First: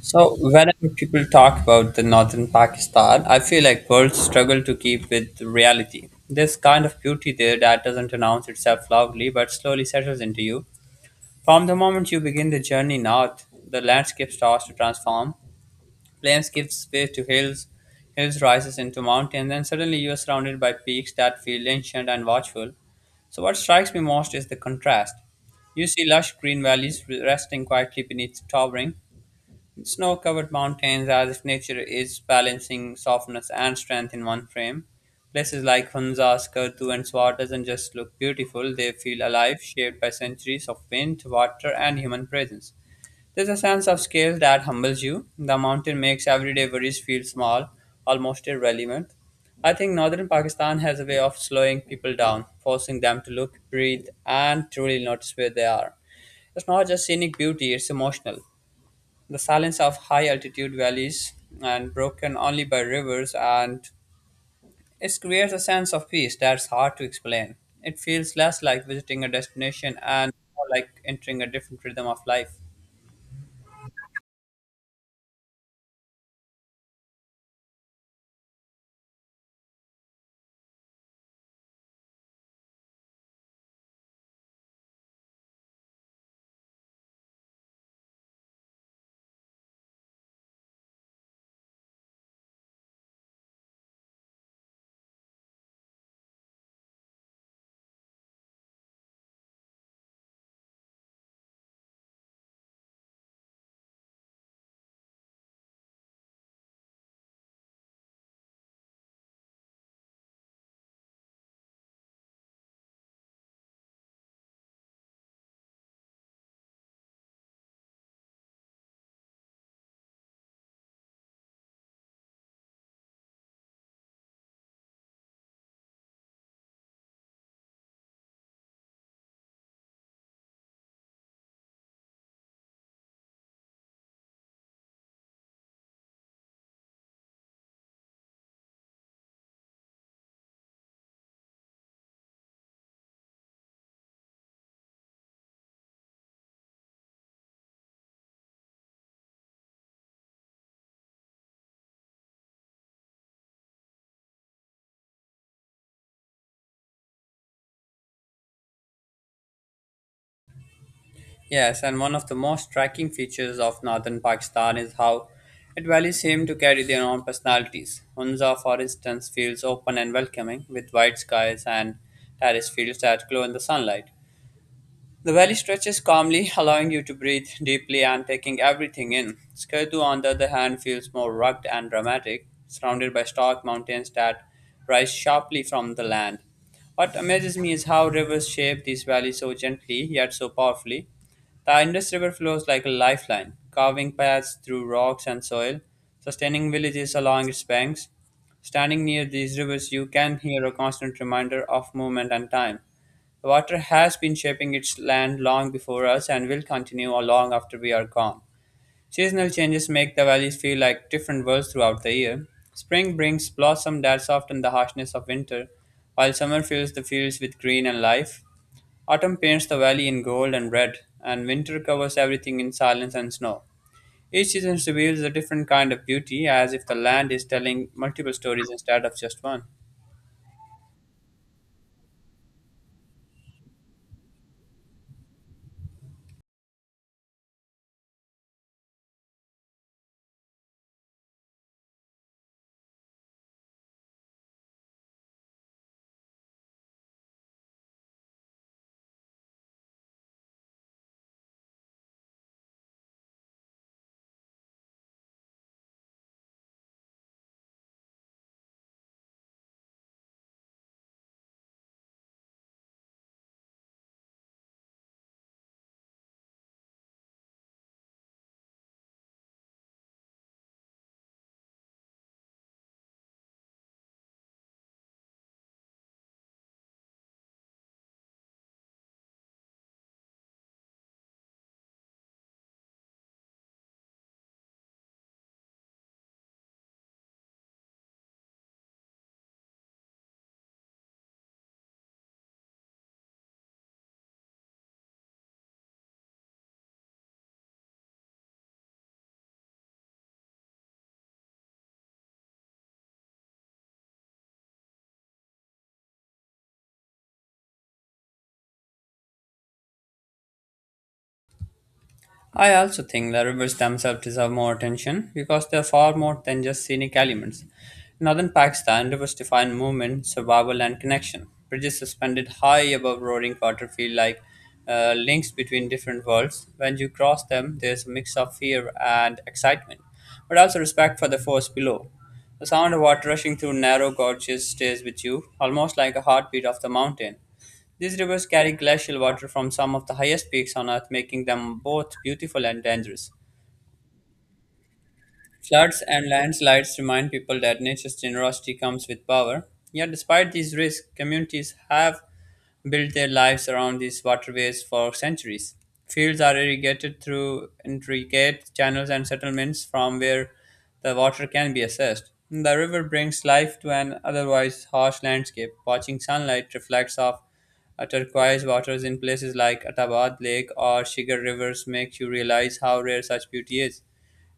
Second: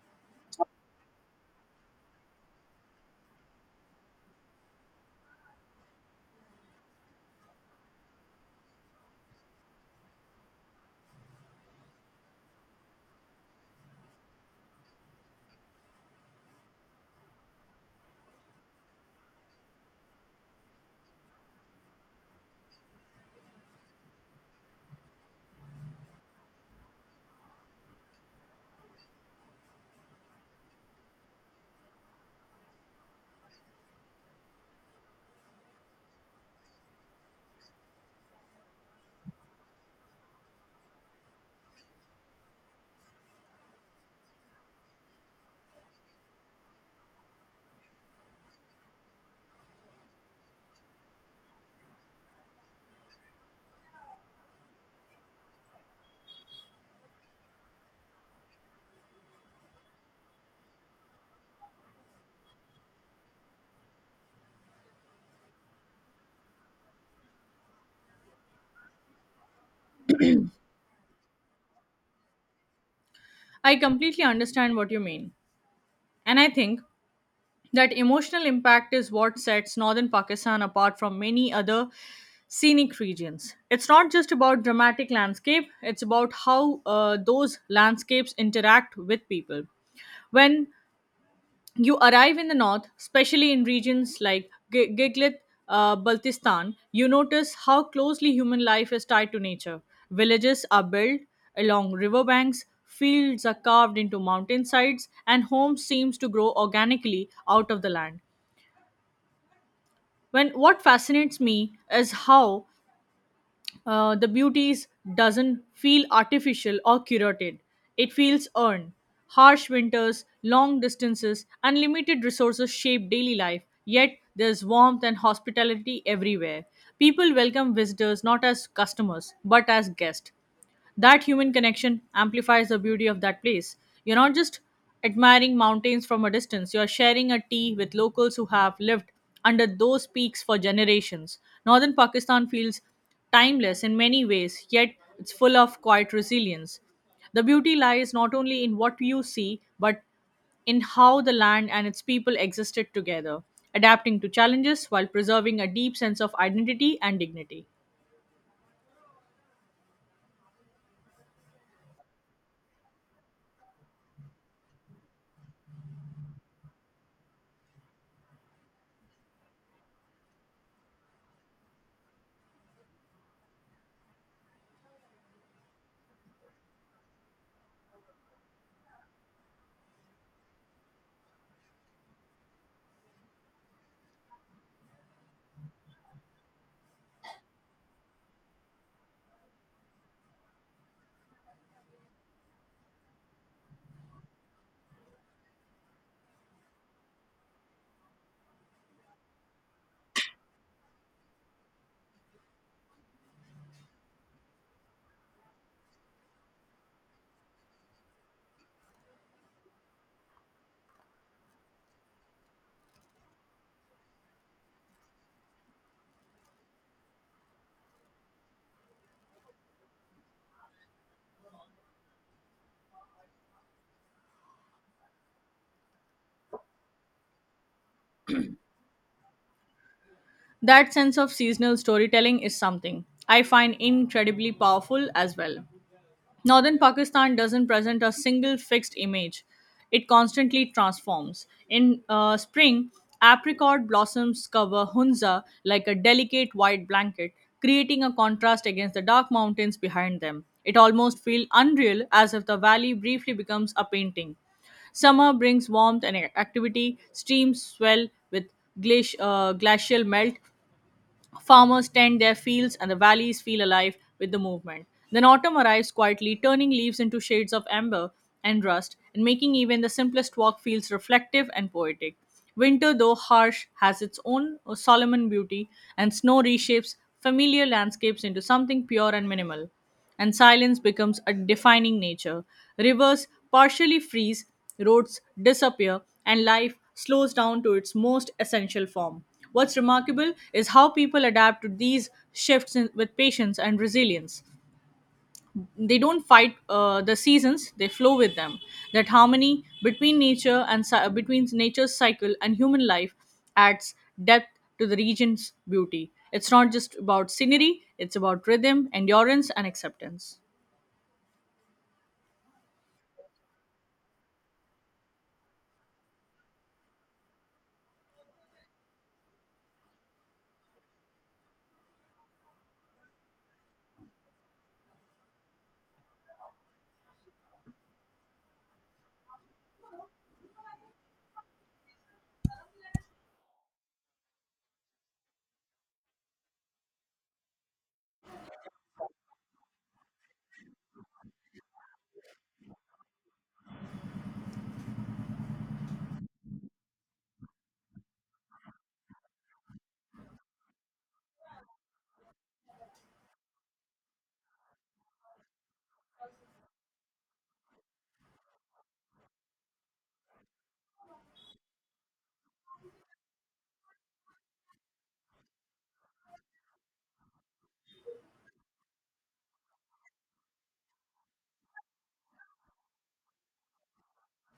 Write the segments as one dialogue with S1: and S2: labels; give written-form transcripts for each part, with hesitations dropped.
S1: So, whenever people talk about the northern Pakistan, I feel like words struggle to keep with reality. This kind of beauty there that doesn't announce itself loudly but slowly settles into you. From the moment you begin the journey north, the landscape starts to transform. Plains gives way to hills, hills rises into mountains, and suddenly you are surrounded by peaks that feel ancient and watchful. So, what strikes me most is the contrast. You see lush green valleys resting quietly beneath towering snow covered mountains, as if nature is balancing softness and strength in one frame. Places like Hunza, Skardu, and Swar doesn't just look beautiful, they feel alive, shaped by centuries of wind, water, and human presence. There's a sense of scale that humbles you. The mountain makes everyday worries feel small, almost irrelevant. I think northern Pakistan has a way of slowing people down, forcing them to look, breathe, and truly notice where they are. It's not just scenic beauty, it's emotional. The silence of high altitude valleys and broken only by rivers, and it creates a sense of peace that's hard to explain. It feels less like visiting a destination and more like entering a different rhythm of life.
S2: I completely understand what you mean. And I think that emotional impact is what sets northern Pakistan apart from many other scenic regions. It's not just about dramatic landscape, it's about how those landscapes interact with people. When you arrive in the north, especially in regions like Giglit, Baltistan, you notice how closely human life is tied to nature. Villages are built along riverbanks, fields are carved into mountainsides, and homes seems to grow organically out of the land. When what fascinates me is how the beauties doesn't feel artificial or curated. It feels earned. Harsh winters, long distances, and limited resources shape daily life, yet there's warmth and hospitality everywhere. People welcome visitors not as customers, but as guests. That human connection amplifies the beauty of that place. You're not just admiring mountains from a distance, you're sharing a tea with locals who have lived under those peaks for generations. Northern Pakistan feels timeless in many ways, yet it's full of quiet resilience. The beauty lies not only in what you see, but in how the land and its people existed together, adapting to challenges while preserving a deep sense of identity and dignity.
S1: Yes, and one of the most striking features of northern Pakistan is how it valleys seem to carry their own personalities. Hunza, for instance, feels open and welcoming, with white skies and terrace fields that glow in the sunlight. The valley stretches calmly, allowing you to breathe deeply and taking everything in. Skerdu, on the other hand, feels more rugged and dramatic, surrounded by stark mountains that rise sharply from the land. What amazes me is how rivers shape these valleys so gently yet so powerfully. The Indus River flows like a lifeline, carving paths through rocks and soil, sustaining villages along its banks. Standing near these rivers, you can hear a constant reminder of movement and time. Water has been shaping its land long before us and will continue long after we are gone. Seasonal changes make the valleys feel like different worlds throughout the year. Spring brings blossom that soften the harshness of winter, while summer fills the fields with green and life. Autumn paints the valley in gold and red, and winter covers everything in silence and snow. Each season reveals a different kind of beauty, as if the land is telling multiple stories instead of just one.
S2: That sense of seasonal storytelling is something I find incredibly powerful as well. Northern Pakistan doesn't present a single fixed image, it constantly transforms. In spring, apricot blossoms cover Hunza like a delicate white blanket, creating a contrast against the dark mountains behind them. It almost feels unreal as if the valley briefly becomes a painting. Summer brings warmth and activity. Streams swell with glacial melt, farmers tend their fields and the valleys feel alive with the movement. Then autumn arrives quietly, turning leaves into shades of amber and rust, and making even the simplest walk feels reflective and poetic. Winter, though harsh, has its own Solomon beauty, and snow reshapes familiar landscapes into something pure and minimal and silence becomes a defining nature. Rivers partially freeze, roads disappear, and life slows down to its most essential form. What's remarkable is how people adapt to these shifts in, with patience and resilience. They don't fight the seasons; they flow with them. That harmony between nature and between nature's cycle and human life adds depth to the region's beauty. It's not just about scenery; it's about rhythm, endurance, and acceptance.
S1: I also think the rivers themselves deserve more attention because they are far more than just scenic elements. In northern Pakistan, rivers define movement, survival, and connection. Bridges suspended high above roaring water feel like links between different worlds. When you cross them, there's a mix of fear and excitement, but also respect for the force below. The sound of water rushing through narrow gorges stays with you, almost like a heartbeat of the mountain. These rivers carry glacial water from some of the highest peaks on Earth, making them both beautiful and dangerous. Floods and landslides remind people that nature's generosity comes with power. Yet, despite these risks, communities have built their lives around these waterways for centuries. Fields are irrigated through intricate channels and settlements from where the water can be accessed. The river brings life to an otherwise harsh landscape. Watching sunlight reflects off turquoise waters in places like Attabad Lake or Shigar rivers make you realize how rare such beauty is.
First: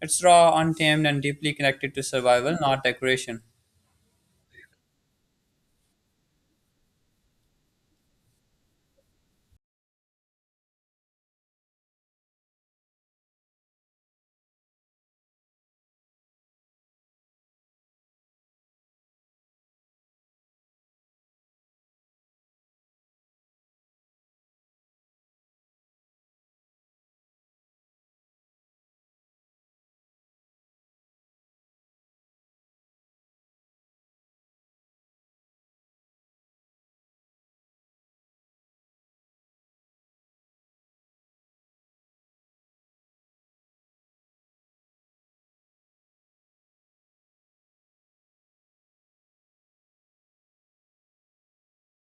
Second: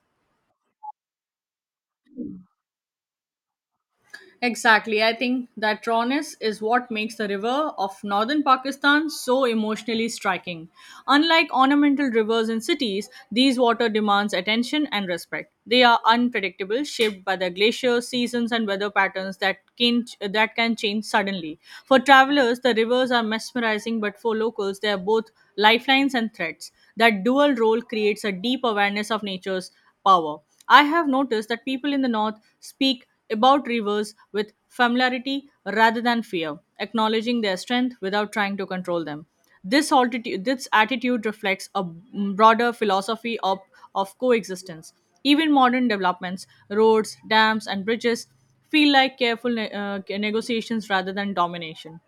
S1: It's raw, untamed, and deeply connected to survival, not decoration.
S2: Exactly. I think that rawness is what makes the river of northern Pakistan so emotionally striking. Unlike ornamental rivers in cities, these water demands attention and respect. They are unpredictable, shaped by the glaciers, seasons, and weather patterns that can change suddenly. For travelers, the rivers are mesmerizing, but for locals, they are both lifelines and threats. That dual role creates a deep awareness of nature's power. I have noticed that people in the North speak about rivers with familiarity rather than fear, acknowledging their strength without trying to control them. This attitude reflects a broader philosophy of coexistence. Even modern developments, roads, dams, and bridges feel like careful negotiations rather than domination.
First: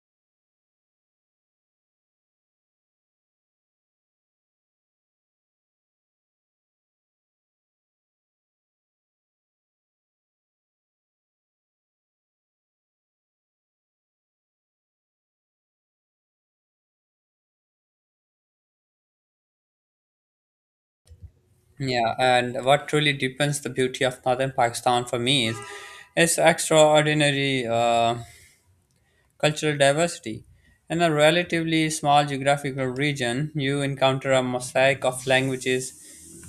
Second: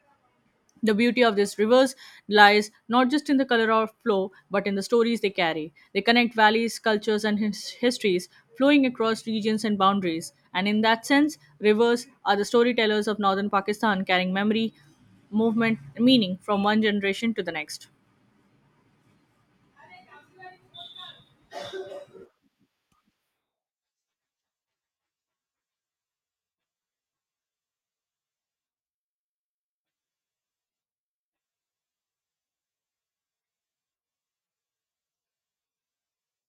S2: The beauty of these rivers lies not just in the color or flow, but in the stories they carry. They connect valleys, cultures, and histories, flowing across regions and boundaries. And in that sense, rivers are the storytellers of northern Pakistan, carrying memory, movement, and meaning from one generation to the next.
S1: Yeah, and what truly deepens the beauty of northern Pakistan for me is its extraordinary cultural diversity. In a relatively small geographical region, you encounter a mosaic of languages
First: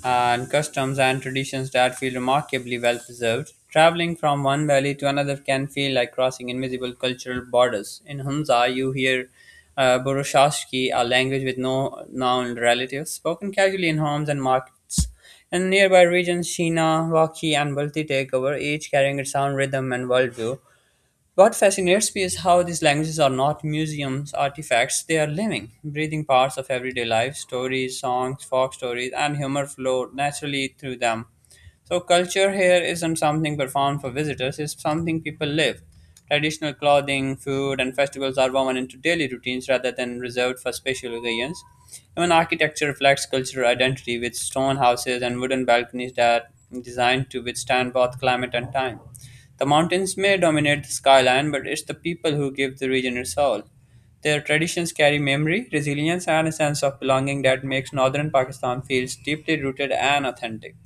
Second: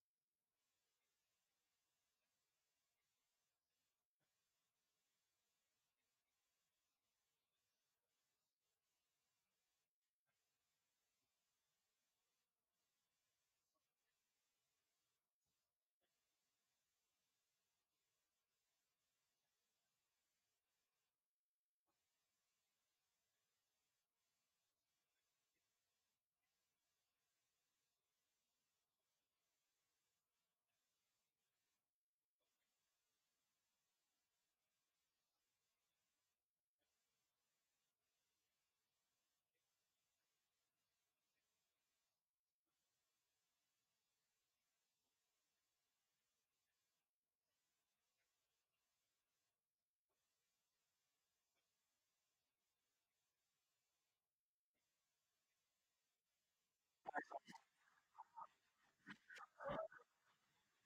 S1: uh, and customs and traditions that feel remarkably well preserved. Traveling from one valley to another can feel like crossing invisible cultural borders. In Hunza, you hear Burushaski, a language with no known relatives, spoken casually in homes and markets. In nearby regions, Sheena, Waki, and Balti take over, each carrying its own rhythm and worldview. What fascinates me is how these languages are not museums, artifacts, they are living, breathing parts of everyday life, stories, songs, folk stories, and humor flow naturally through them. So, culture here isn't something performed for visitors, it's something people live. Traditional clothing, food, and festivals are woven into daily routines rather than reserved for special occasions. Even architecture reflects cultural identity with stone houses and wooden balconies that are designed to withstand both climate and time. The mountains may dominate the skyline, but it's the people who give the region its soul. Their traditions carry memory, resilience, and a sense of belonging that makes northern Pakistan feel deeply rooted and authentic.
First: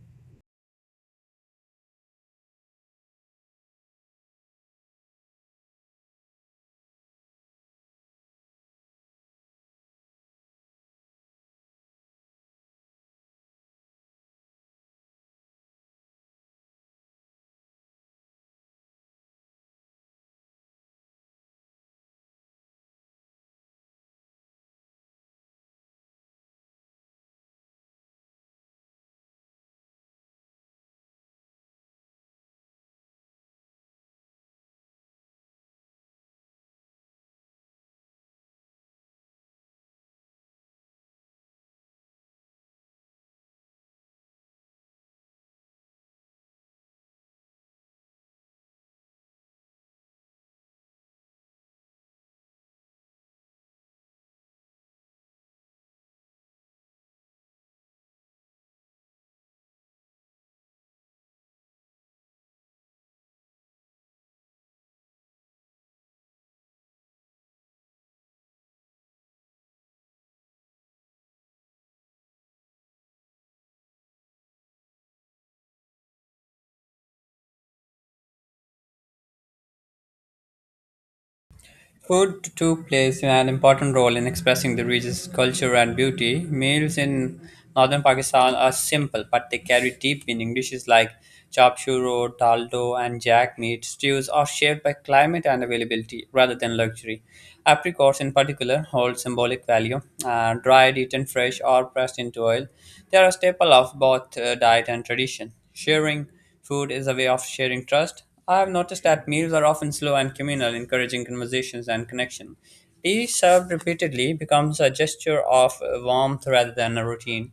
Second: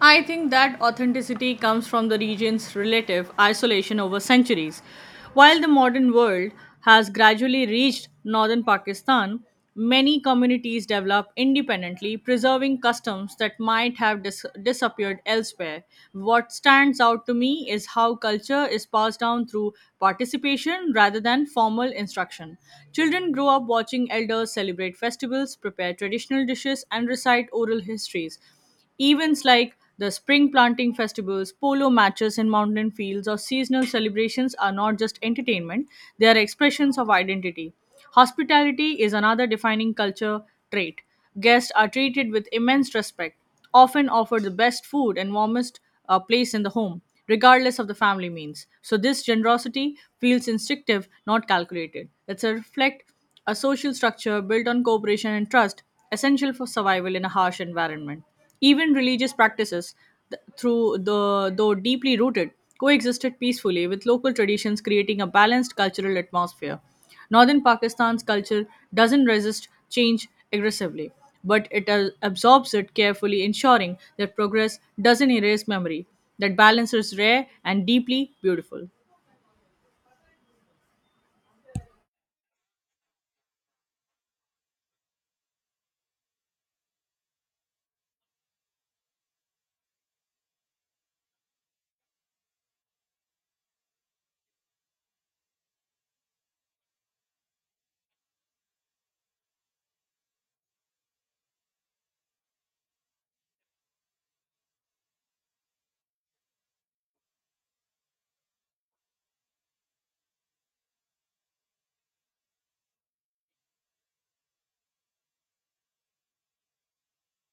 S2: I think that authenticity comes from the region's relative isolation over centuries. While the modern world has gradually reached northern Pakistan, many communities develop independently, preserving customs that might have disappeared elsewhere. What stands out to me is how culture is passed down through participation rather than formal instruction. Children grow up watching elders celebrate festivals, prepare traditional dishes, and recite oral histories. Events like the spring planting festivals, polo matches in mountain fields, or seasonal celebrations are not just entertainment, they are expressions of identity. Hospitality is another defining culture trait. Guests are treated with immense respect, often offered the best food and warmest place in the home, regardless of the family means. So, this generosity feels instinctive, not calculated. It's a reflect a social structure built on cooperation and trust, essential for survival in a harsh environment. Even religious practices, through the though deeply rooted, coexisted peacefully with local traditions, creating a balanced cultural atmosphere. Northern Pakistan's culture doesn't resist change aggressively, but it absorbs it carefully, ensuring that progress doesn't erase memory. That balance is rare and deeply beautiful.
S1: Food too plays an important role in expressing the region's culture and beauty. Meals in northern Pakistan are simple, but they carry deep meaning. Dishes like chop churo, dal do, and jack meat stews are shaped by climate and availability rather than luxury. Apricots, in particular, hold symbolic value. Dried, eaten fresh, or pressed into oil, they are a staple of both diet and tradition. Sharing food is a way of sharing trust. I have noticed that meals are often slow and communal, encouraging conversations and connection. Tea served repeatedly becomes a gesture of warmth rather than a routine.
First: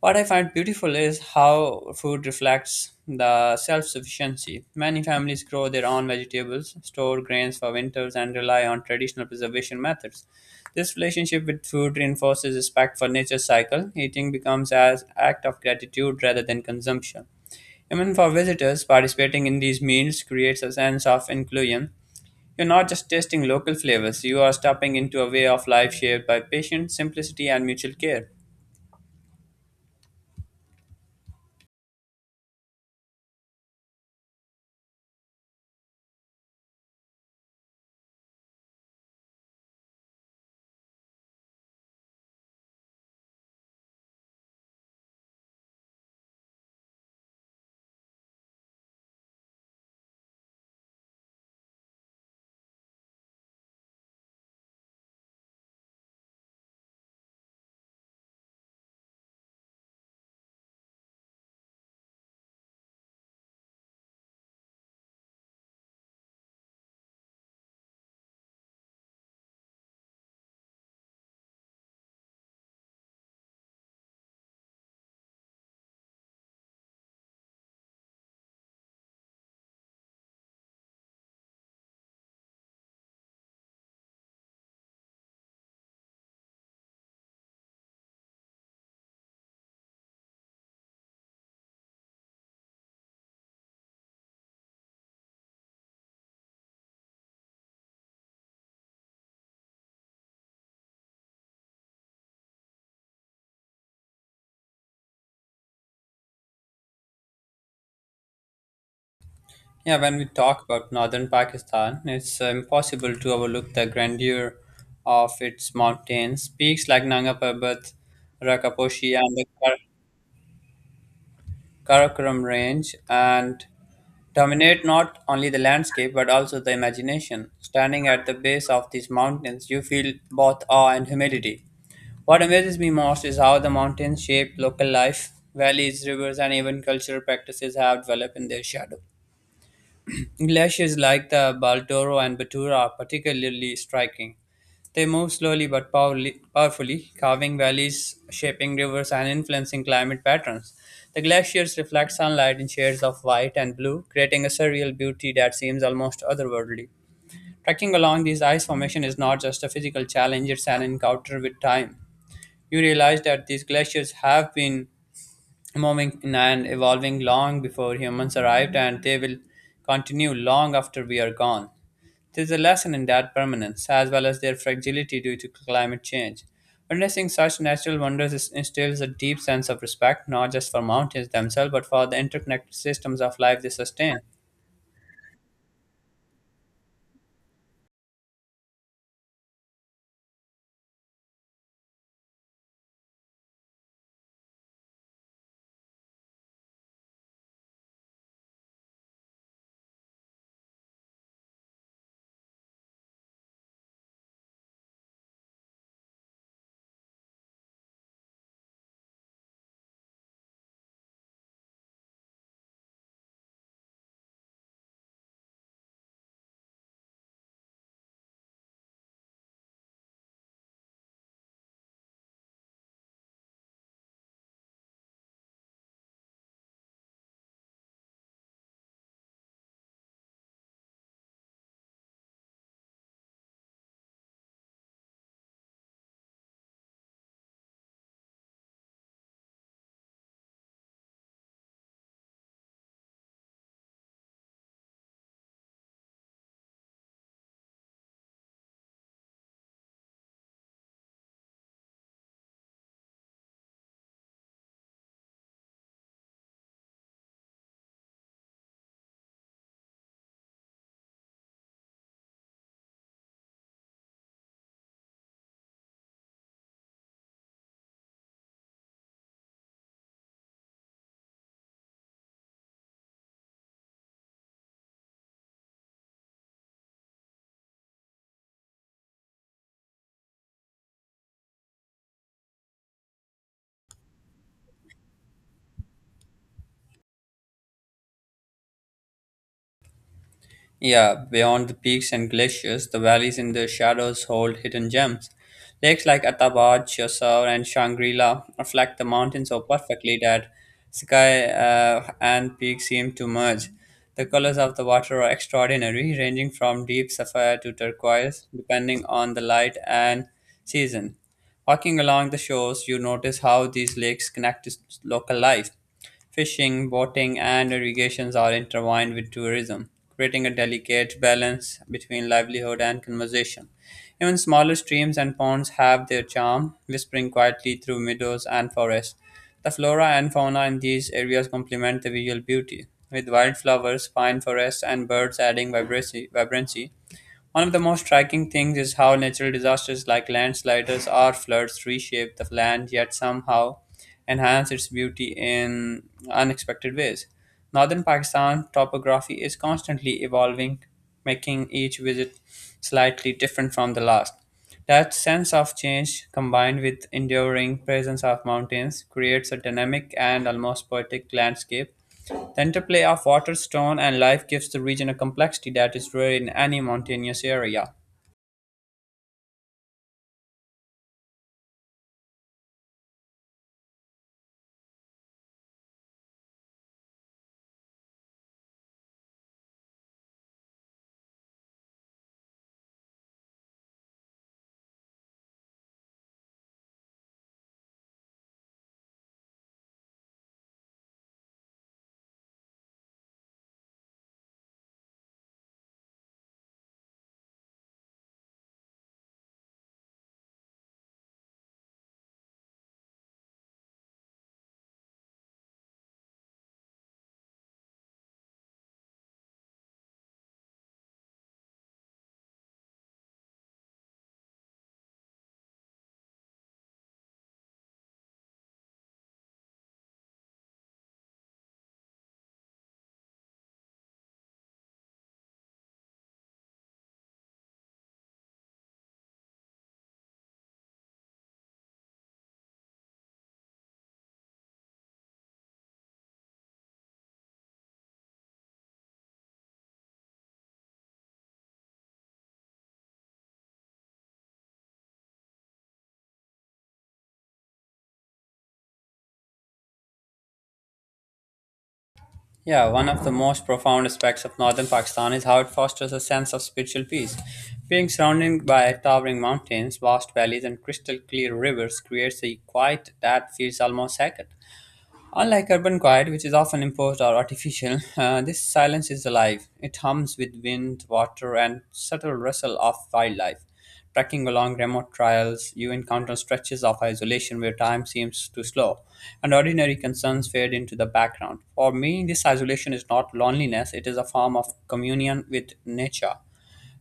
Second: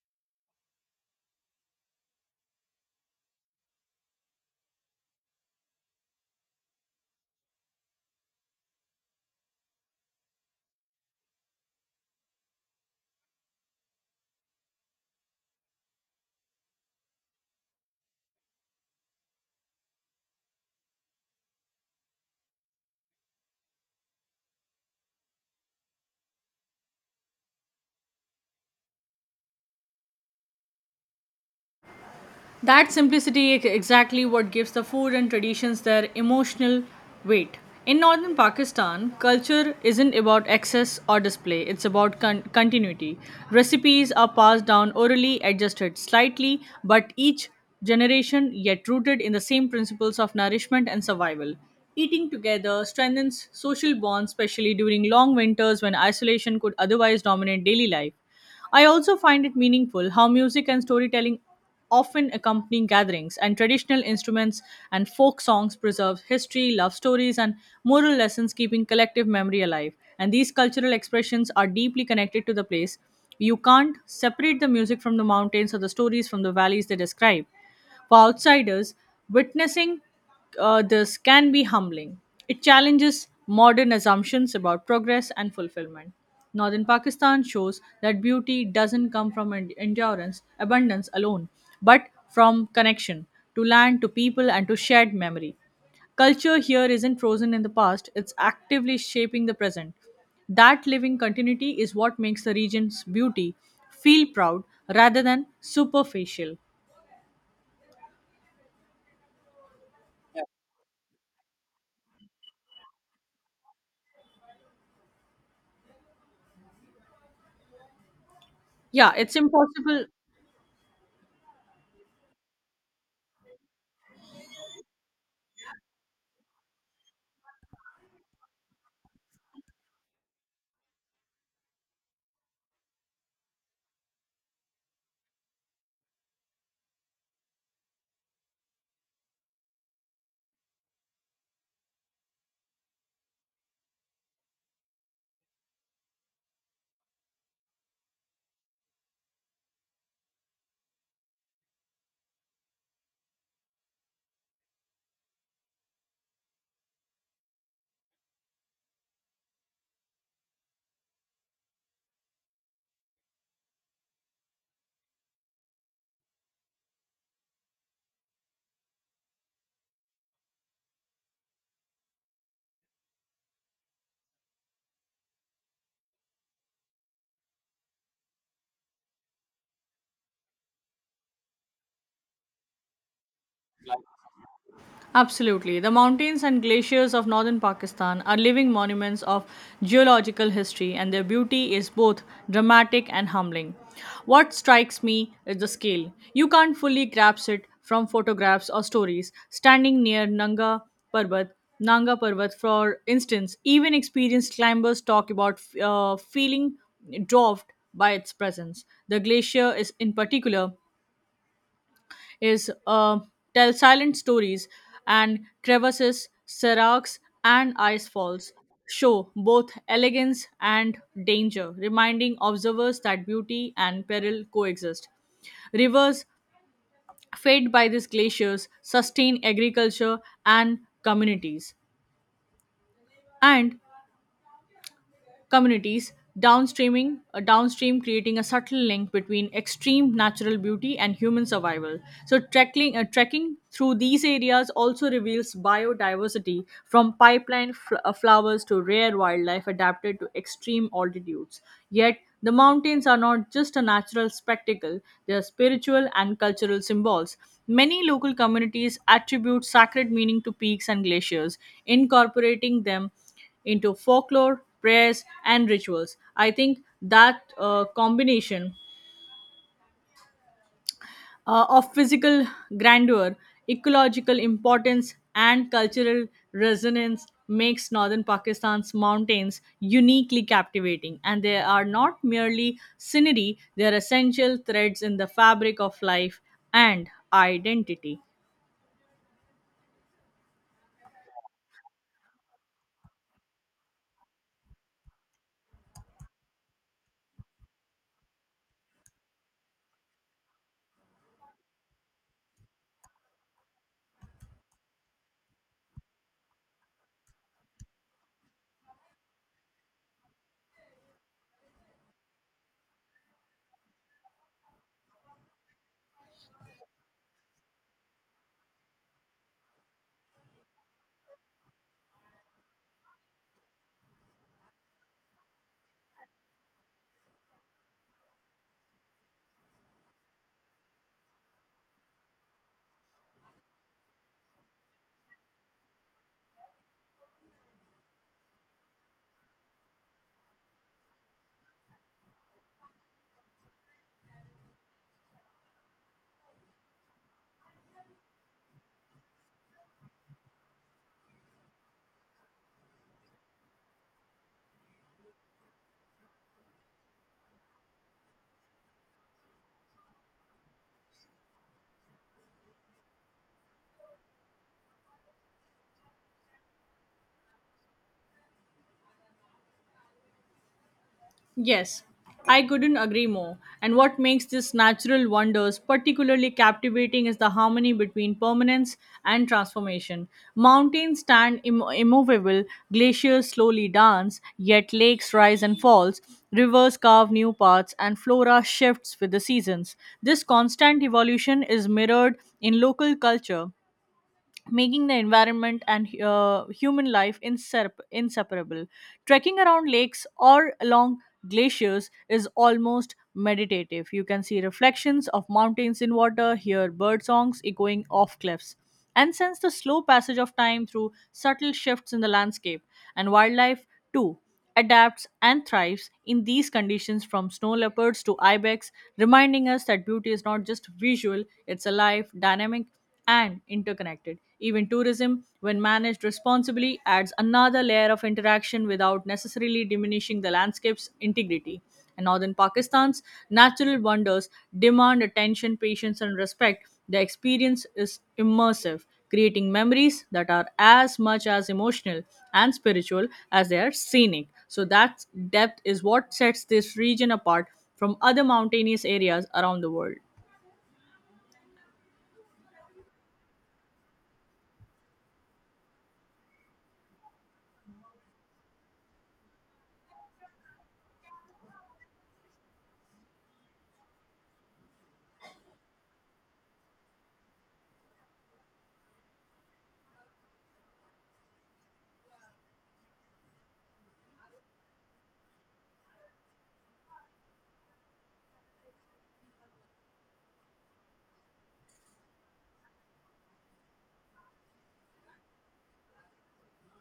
S1: What I find beautiful is how food reflects the self sufficiency. Many families grow their own vegetables, store grains for winters, and rely on traditional preservation methods. This relationship with food reinforces respect for nature's cycle. Eating becomes an act of gratitude rather than consumption. Even for visitors, participating in these meals creates a sense of inclusion. You're not just tasting local flavors, you are stepping into a way of life shared by patience, simplicity, and mutual care.
S2: That simplicity is exactly what gives the food and traditions their emotional weight. In northern Pakistan, culture isn't about excess or display, it's about continuity. Recipes are passed down orally, adjusted slightly, but each generation yet rooted in the same principles of nourishment and survival. Eating together strengthens social bonds, especially during long winters when isolation could otherwise dominate daily life. I also find it meaningful how music and storytelling often accompany gatherings, and traditional instruments and folk songs preserve history, love stories, and moral lessons, keeping collective memory alive. And these cultural expressions are deeply connected to the place. You can't separate the music from the mountains or the stories from the valleys they describe. For outsiders, witnessing this can be humbling. It challenges modern assumptions about progress and fulfillment. Northern Pakistan shows that beauty doesn't come from endurance, abundance alone, but from connection to land, to people, and to shared memory. Culture here isn't frozen in the past, it's actively shaping the present. That living continuity is what makes the region's beauty feel proud rather than superficial.
S1: Yeah, when we talk about northern Pakistan, it's impossible to overlook the grandeur of its mountains. Peaks like Nanga Parbat,
S2: Yeah,
S1: Rakaposhi, and
S2: it's
S1: the
S2: impossible.
S1: Karakoram Range, and dominate not only the landscape but also the imagination. Standing at the base of these mountains, you feel both awe and humility. What amazes me most is how the mountains shape local life. Valleys, rivers, and even cultural practices have developed in their shadow. Glaciers like the Baldoro and Batura are particularly striking. They move slowly but powerfully, carving valleys, shaping rivers, and influencing climate patterns. The glaciers reflect sunlight in shades of white and blue, creating a surreal beauty that seems almost otherworldly. Trekking along these ice formations is not just a physical challenge, it's an encounter with time. You realize that these glaciers have been moving and evolving long before humans arrived, and they will continue long after we are gone. There's a lesson in that permanence, as well as their fragility due to climate change. Witnessing such natural wonders instills a deep sense of respect, not just for mountains themselves, but for the interconnected systems of life they sustain.
S2: Absolutely. The mountains and glaciers of northern Pakistan are living monuments of geological history, and their beauty is both dramatic and humbling. What strikes me is the scale. You can't fully grasp it from photographs or stories. Standing near Parbat, Nanga Parbat, for instance, even experienced climbers talk about feeling dwarfed by its presence. The glacier is, in particular, is tell silent stories and crevasses, seracs, and ice falls show both elegance and danger, reminding observers that beauty and peril coexist. Rivers fed by these glaciers sustain agriculture and communities. And communities downstream creating a subtle link between extreme natural beauty and human survival. So trekking trekking through these areas also reveals biodiversity from pipeline flowers to rare wildlife adapted to extreme altitudes. Yet the mountains are not just a natural spectacle, they are spiritual and cultural symbols. Many local communities attribute sacred meaning to peaks and glaciers, incorporating them into folklore, prayers, and rituals. I think that combination of physical grandeur, ecological importance, and cultural resonance makes northern Pakistan's mountains uniquely captivating. And they are not merely scenery, they are essential threads in the fabric of life and identity.
S1: Yeah, beyond the peaks and glaciers, the valleys in the shadows hold hidden gems. Lakes like Atabar, Chiasaur, and Shangri-La reflect the mountains so perfectly that sky and peak seem to merge. The colors of the water are extraordinary, ranging from deep sapphire to turquoise, depending on the light and season. Walking along the shores, you notice how these lakes connect to local life. Fishing, boating, and irrigations are intertwined with tourism, creating a delicate balance between livelihood and conservation. Even smaller streams and ponds have their charm, whispering quietly through meadows and forests. The flora and fauna in these areas complement the visual beauty, with wildflowers, pine forests, and birds adding vibrancy. One of the most striking things is how natural disasters like landslides or floods reshape the land yet somehow enhance its beauty in unexpected ways. Northern Pakistan's topography is constantly evolving, making each visit slightly different from the last. That sense of change, combined with enduring presence of mountains, creates a dynamic and almost poetic landscape. The interplay of water, stone, and life gives the region a complexity that is rare in any mountainous area.
S2: Yes, I couldn't agree more. And what makes this natural wonders particularly captivating is the harmony between permanence and transformation. Mountains stand immovable, glaciers slowly dance, yet lakes rise and falls, rivers carve new paths, and flora shifts with the seasons. This constant evolution is mirrored in local culture making the environment and human life inseparable. Trekking around lakes or along glaciers is almost meditative. You can see reflections of mountains in water, hear bird songs echoing off cliffs, and sense the slow passage of time through subtle shifts in the landscape. And wildlife, too, adapts and thrives in these conditions from snow leopards to ibex, reminding us that beauty is not just visual, it's alive, dynamic, and interconnected. Even tourism, when managed responsibly, adds another layer of interaction without necessarily diminishing the landscape's integrity. In northern Pakistan's natural wonders demand attention, patience, and respect. The experience is immersive, creating memories that are as much as emotional and spiritual as they are scenic. So, that depth is what sets this region apart from other mountainous areas around the world.
S1: Yeah, one of the most profound aspects of northern Pakistan is how it fosters a sense of spiritual peace. Being surrounded by towering mountains, vast valleys, and crystal clear rivers creates a quiet that feels almost sacred. Unlike urban quiet, which is often imposed or artificial, this silence is alive. It hums with wind, water, and subtle rustle of wildlife. Trekking along remote trails, you encounter stretches of isolation where time seems to slow, and ordinary concerns fade into the background. For me, this isolation is not loneliness, it is a form of communion with nature.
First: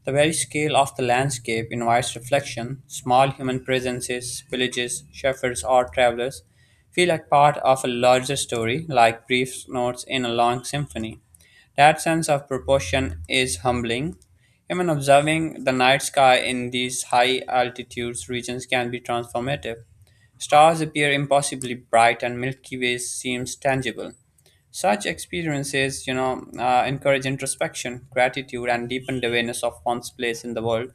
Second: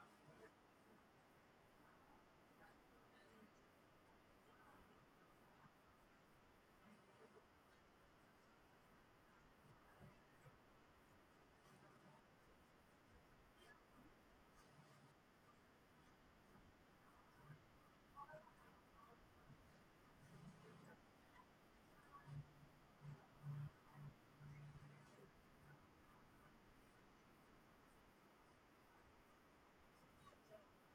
S1: The very scale of the landscape invites reflection. Small human presences, villages, shepherds, or travelers feel like part of a larger story, like brief notes in a long symphony. That sense of proportion is humbling. Even observing the night sky in these high altitudes regions can be transformative. Stars appear impossibly bright, and Milky Way seems tangible. Such experiences, encourage introspection, gratitude, and deepened awareness of one's place in the world.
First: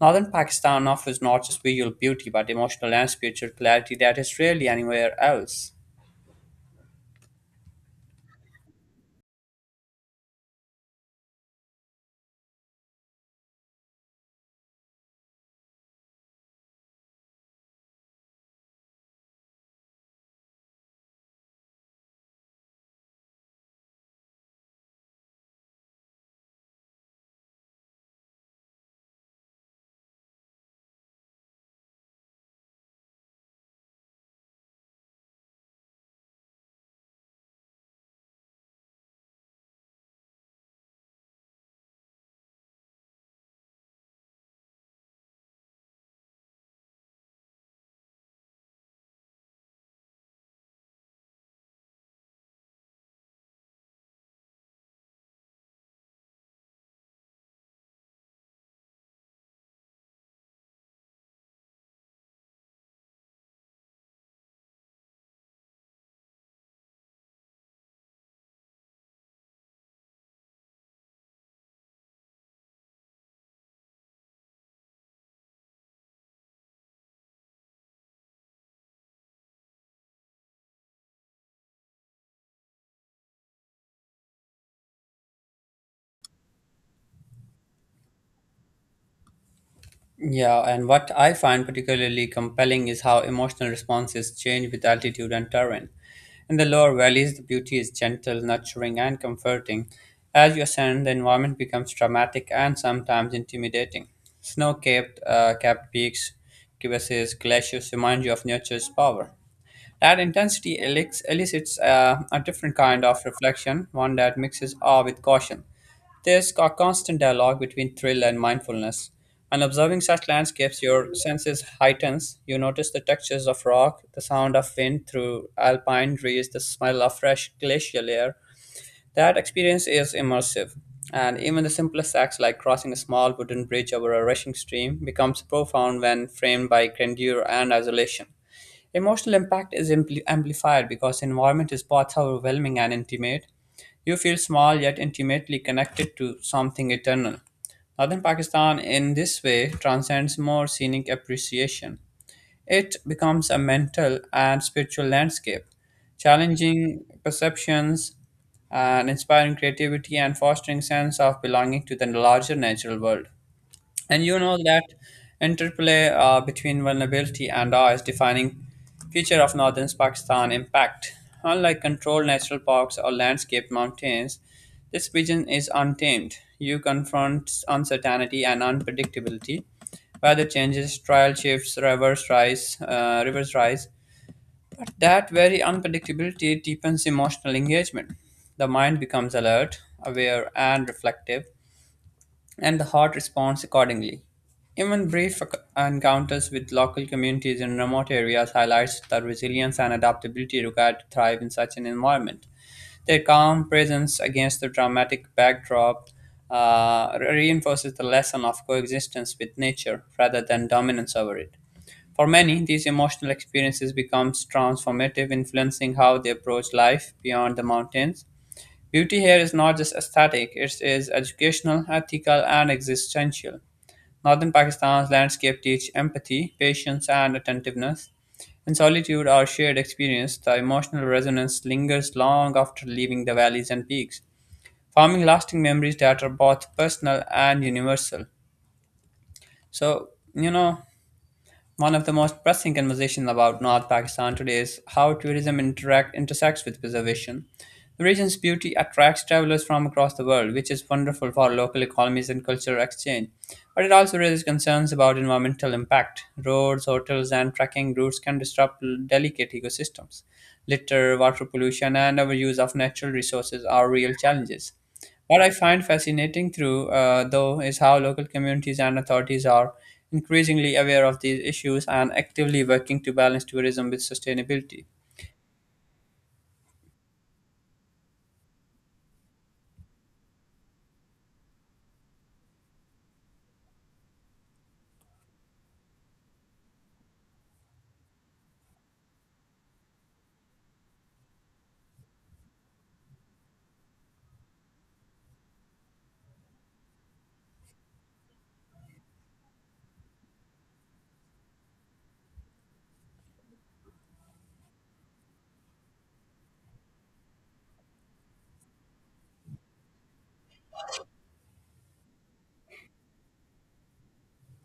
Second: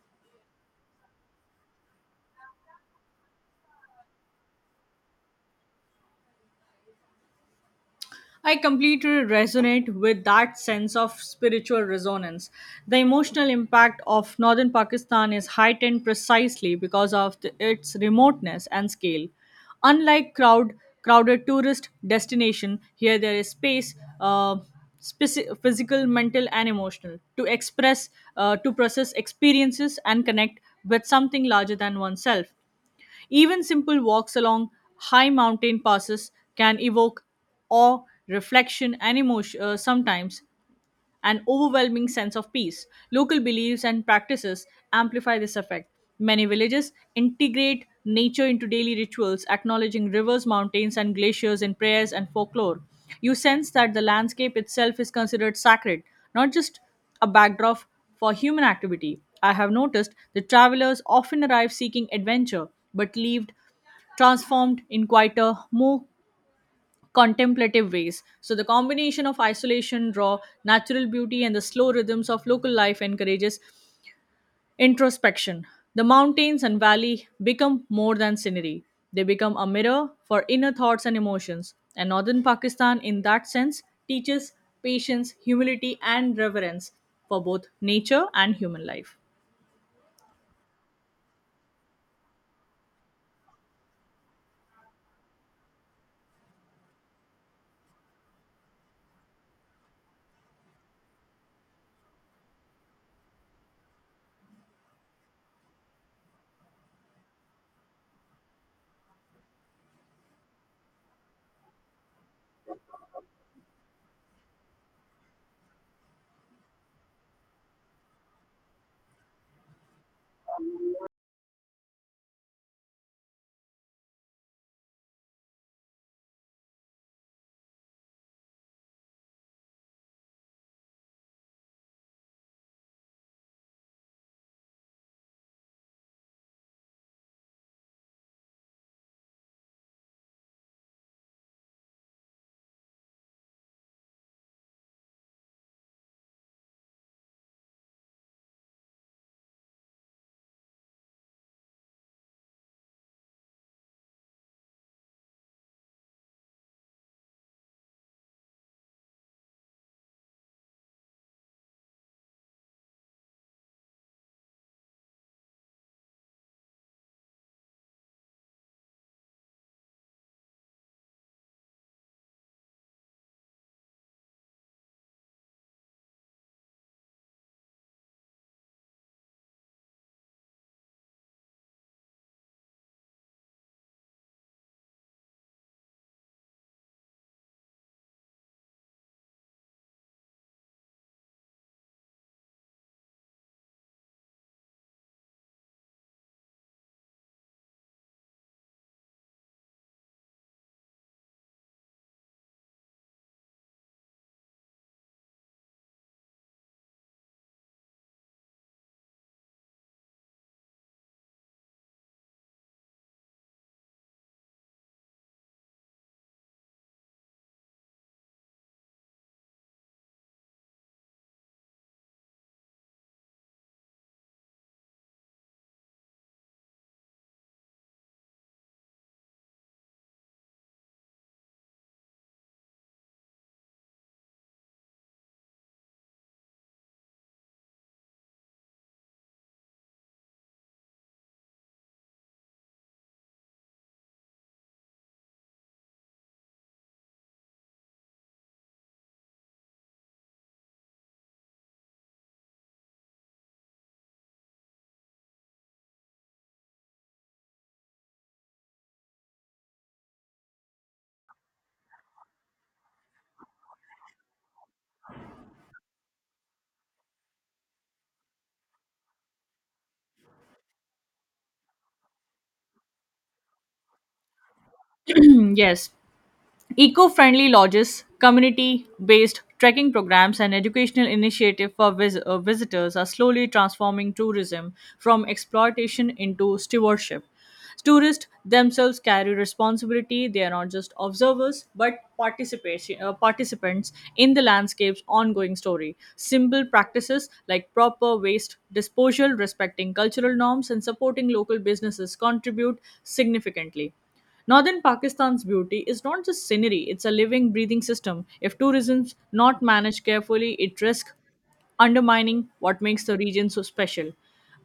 S1: Northern Pakistan offers not just visual beauty, but emotional and spiritual clarity that is rarely anywhere else.
S2: I completely resonate with that sense of spiritual resonance. The emotional impact of northern Pakistan is heightened precisely because of its remoteness and scale. Unlike crowded tourist destination, here there is space, uh, physical, mental, and emotional, to process experiences and connect with something larger than oneself. Even simple walks along high mountain passes can evoke awe, reflection, and emotion sometimes an overwhelming sense of peace. Local beliefs and practices amplify this effect. Many villages integrate nature into daily rituals, acknowledging rivers, mountains, and glaciers in prayers and folklore. You sense that the landscape itself is considered sacred, not just a backdrop for human activity. I have noticed that travelers often arrive seeking adventure but leave transformed in quieter, more contemplative ways. So, the combination of isolation, raw natural beauty, and the slow rhythms of local life encourages introspection. The mountains and valley become more than scenery, they become a mirror for inner thoughts and emotions. And northern Pakistan, in that sense, teaches patience, humility, and reverence for both nature and human life.
S1: Yeah, and what I find particularly compelling is how emotional responses change with altitude and terrain. In the lower valleys, the beauty is gentle, nurturing, and comforting. As you ascend, the environment becomes dramatic and sometimes intimidating. Snow capped peaks, crevasses, glaciers remind you of nature's power. That intensity elicits a different kind of reflection, one that mixes awe with caution. There's a constant dialogue between thrill and mindfulness. And observing such landscapes, your senses heightens. You notice the textures of rock, the sound of wind through alpine trees, the smell of fresh glacial air, that experience is immersive, and even the simplest acts like crossing a small wooden bridge over a rushing stream becomes profound when framed by grandeur and isolation. Emotional impact is amplified because the environment is both overwhelming and intimate. You feel small yet intimately connected to something eternal. Northern Pakistan, in this way, transcends more scenic appreciation. It becomes a mental and spiritual landscape, challenging perceptions and inspiring creativity and fostering sense of belonging to the larger natural world. And you know that interplay between vulnerability and awe is defining feature of northern Pakistan impact. Unlike controlled natural parks or landscaped mountains, this region is untamed. You confront uncertainty and unpredictability, weather changes, trial shifts, rivers rise. But that very unpredictability deepens emotional engagement. The mind becomes alert, aware, and reflective and the heart responds accordingly. Even encounters with local communities in remote areas highlights the resilience and adaptability required to thrive in such an environment. Their calm presence against the dramatic backdrop reinforces the lesson of coexistence with nature rather than dominance over it. For many, these emotional experiences becomes transformative, influencing how they approach life beyond the mountains. Beauty here is not just aesthetic, it is educational, ethical, and existential. Northern Pakistan's landscape teach empathy, patience, and attentiveness. In solitude or shared experience, the emotional resonance lingers long after leaving the valleys and peaks, forming lasting memories that are both personal and universal. So, you know, One of the most pressing conversations about North Pakistan today is how intersects with preservation. The region's beauty attracts travelers from across the world, which is wonderful for local economies and cultural exchange. But it also raises concerns about environmental impact. Roads, hotels, and trekking routes can disrupt delicate ecosystems. Litter, water pollution, and overuse of natural resources are real challenges. What I find fascinating, through though, is how local communities and authorities are increasingly aware of these issues and actively working to balance tourism with sustainability.
S2: Mm, yes. Eco friendly lodges, community based trekking programs, and educational initiatives for visitors are slowly transforming tourism from exploitation into stewardship. Tourists themselves carry responsibility, they are not just observers but participants in the landscape's ongoing story. Simple practices like proper waste disposal, respecting cultural norms, and supporting local businesses contribute significantly. Northern Pakistan's beauty is not just scenery, it's a living, breathing system. If tourism is not managed carefully, it risks undermining what makes the region so special.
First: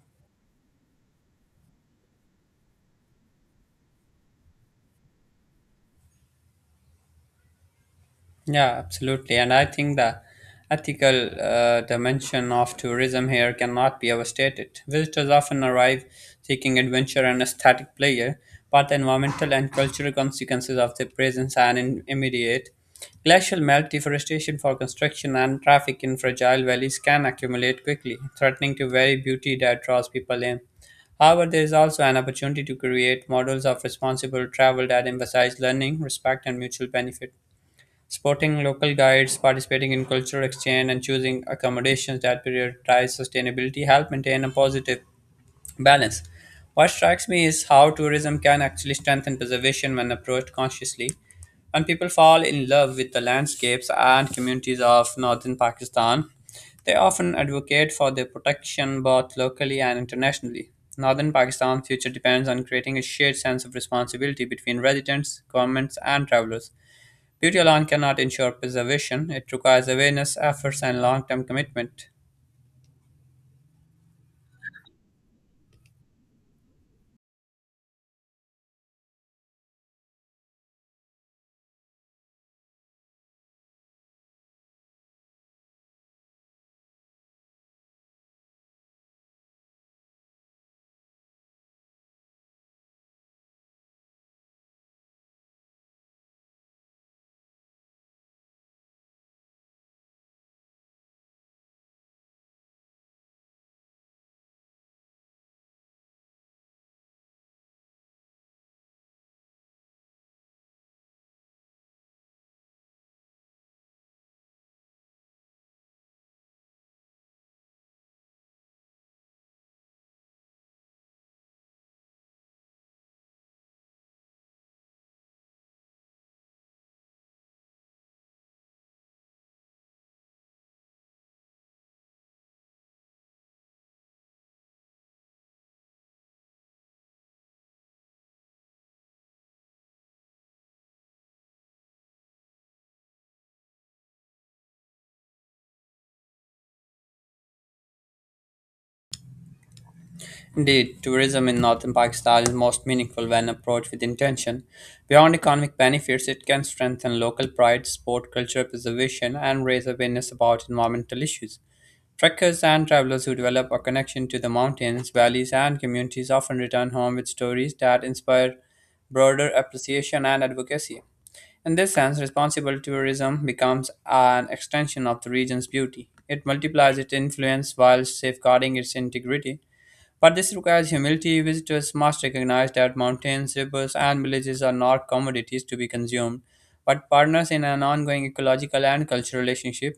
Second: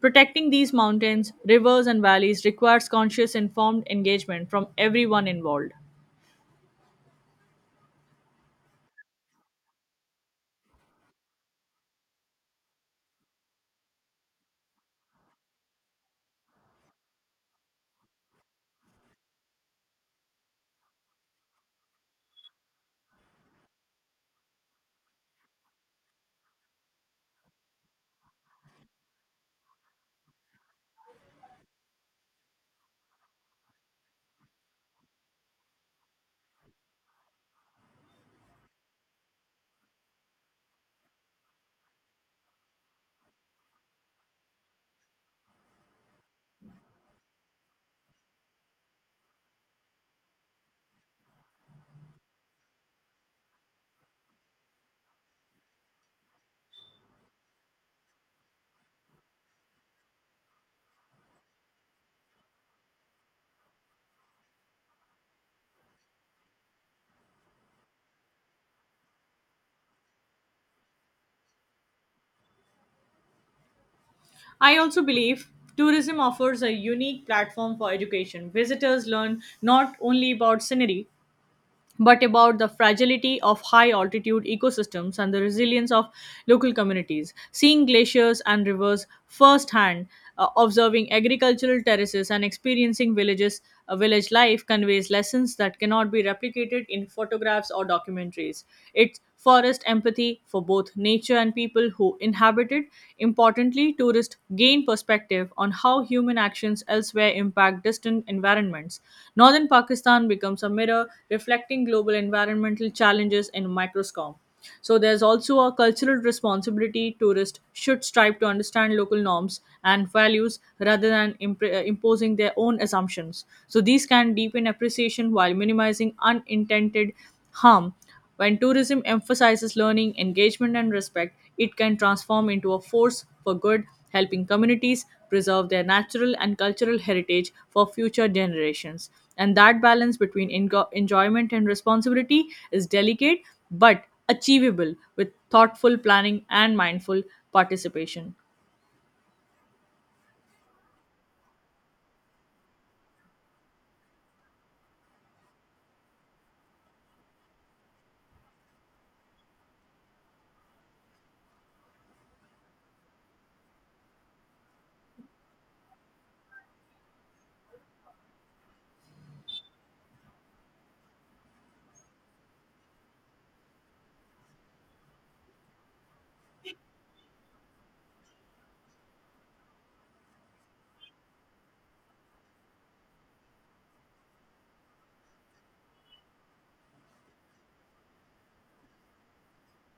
S2: Protecting these mountains, rivers, and valleys requires conscious, informed engagement from everyone involved.
S1: Yeah, absolutely. And I think the ethical dimension of tourism here cannot be overstated. Visitors often arrive seeking adventure and aesthetic pleasure, but the environmental and cultural consequences of their presence are immediate. Glacial melt, deforestation for construction, and traffic in fragile valleys can accumulate quickly, threatening to vary beauty that draws people in. However, there is also an opportunity to create models of responsible travel that emphasize learning, respect, and mutual benefit. Supporting local guides, participating in cultural exchange, and choosing accommodations that prioritize sustainability help maintain a positive balance. What strikes me is how tourism can actually strengthen preservation when approached consciously. When people fall in love with the landscapes and communities of northern Pakistan, they often advocate for their protection both locally and internationally. Northern Pakistan's future depends on creating a shared sense of responsibility between residents, governments, and travelers. Beauty alone cannot ensure preservation. It requires awareness, efforts, and long term commitment.
S2: I also believe tourism offers a unique platform for education. Visitors learn not only about scenery but about the fragility of high altitude ecosystems and the resilience of local communities. Seeing glaciers and rivers firsthand, observing agricultural terraces, and experiencing village life conveys lessons that cannot be replicated in photographs or documentaries. It forest empathy for both nature and people who inhabit it. Importantly, tourism tourists gain perspective on how human actions elsewhere impact distant environments. Northern Pakistan becomes a mirror reflecting global environmental challenges in microscope. So there's also a cultural responsibility tourists should strive to understand local norms and values rather than imposing their own assumptions. So these can deepen appreciation while minimizing unintended harm when tourism emphasizes learning, engagement, and respect, it can transform into a force for good, helping communities preserve their natural and cultural heritage for future generations. And that balance between enjoyment and responsibility is delicate but achievable with thoughtful planning and mindful participation.
S1: Indeed, tourism in northern Pakistan is most meaningful when approached with intention. Beyond economic benefits, it can strengthen local pride, support cultural preservation, and raise awareness about environmental issues. Trekkers and travelers who develop a connection to the mountains, valleys, and communities often return home with stories that inspire broader appreciation and advocacy. In this sense, responsible tourism becomes an extension of the region's beauty. It multiplies its influence while safeguarding its integrity. But this requires humility. Visitors must recognize that mountains, rivers, and villages are not commodities to be consumed, but partners in an ongoing ecological and cultural relationship.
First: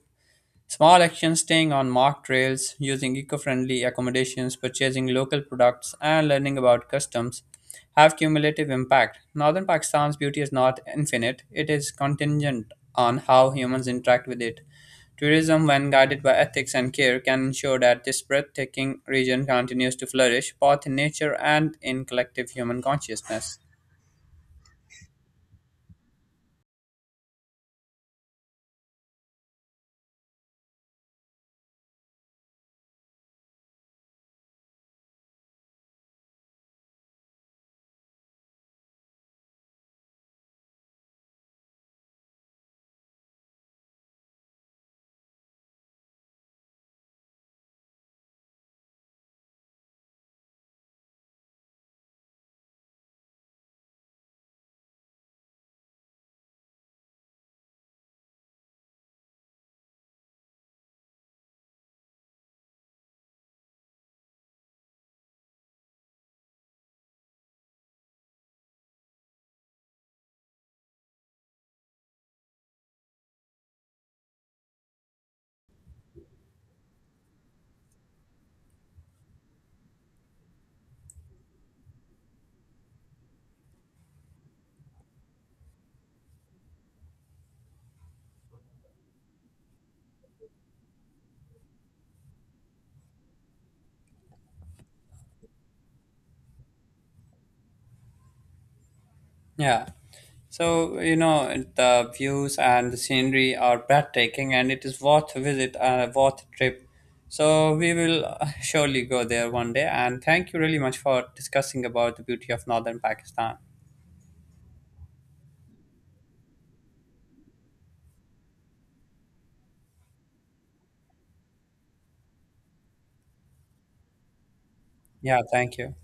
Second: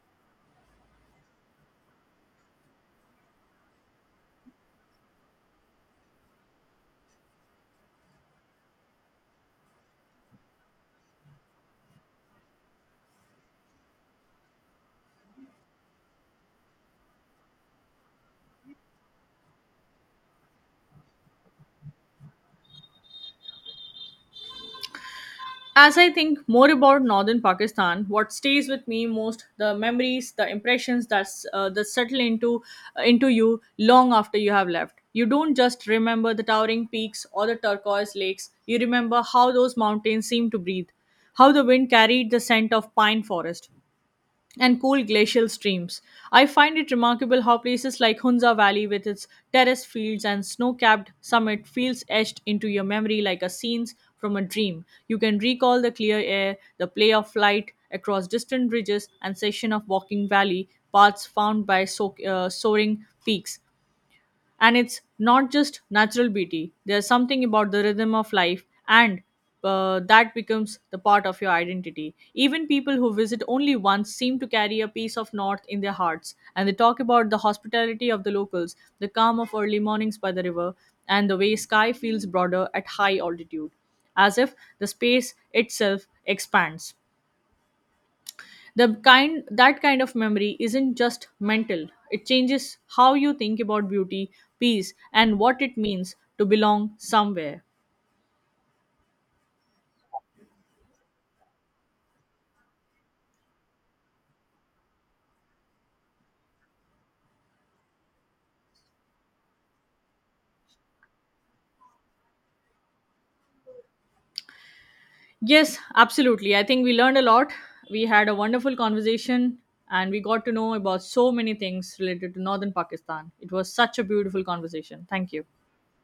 S1: Small actions, staying on marked trails, using eco friendly accommodations, purchasing local products, and learning about customs have cumulative impact. Northern Pakistan's beauty is not infinite, it is contingent on how humans interact with it. Tourism, when guided by ethics and care, can ensure that this breathtaking region continues to flourish both in nature and in collective human consciousness.
S2: As I think more about northern Pakistan, what stays with me most the memories, the impressions that settle into you long after you have left. You don't just remember the towering peaks or the turquoise lakes. You remember how those mountains seemed to breathe, how the wind carried the scent of pine forest, and cool glacial streams. I find it remarkable how places like Hunza Valley, with its terraced fields and snow capped summit, feels etched into your memory like a scene from a dream. You can recall the clear air, the play of light across distant ridges, and section of walking valley paths found by soaring peaks and it's not just natural beauty, there's something about the rhythm of life and that becomes the part of your identity. Even people who visit only once seem to carry a piece of north in their hearts, and they talk about the hospitality of the locals, the calm of early mornings by the river, and the way sky feels broader at high altitude, as if the space itself expands. The kind that kind of memory isn't just mental, it changes how you think about beauty, peace, and what it means to belong somewhere.
S1: Yeah. The views and the scenery are breathtaking and it is worth a visit and a worth a trip. So, we will surely go there one day. And thank you really much for discussing about the beauty of northern Pakistan.
S2: Yes, absolutely, I think we learned a lot, we had a wonderful conversation, and we got to know about so many things related to northern Pakistan. It was such a beautiful conversation, thank
S1: Yeah,
S2: you.
S1: thank you.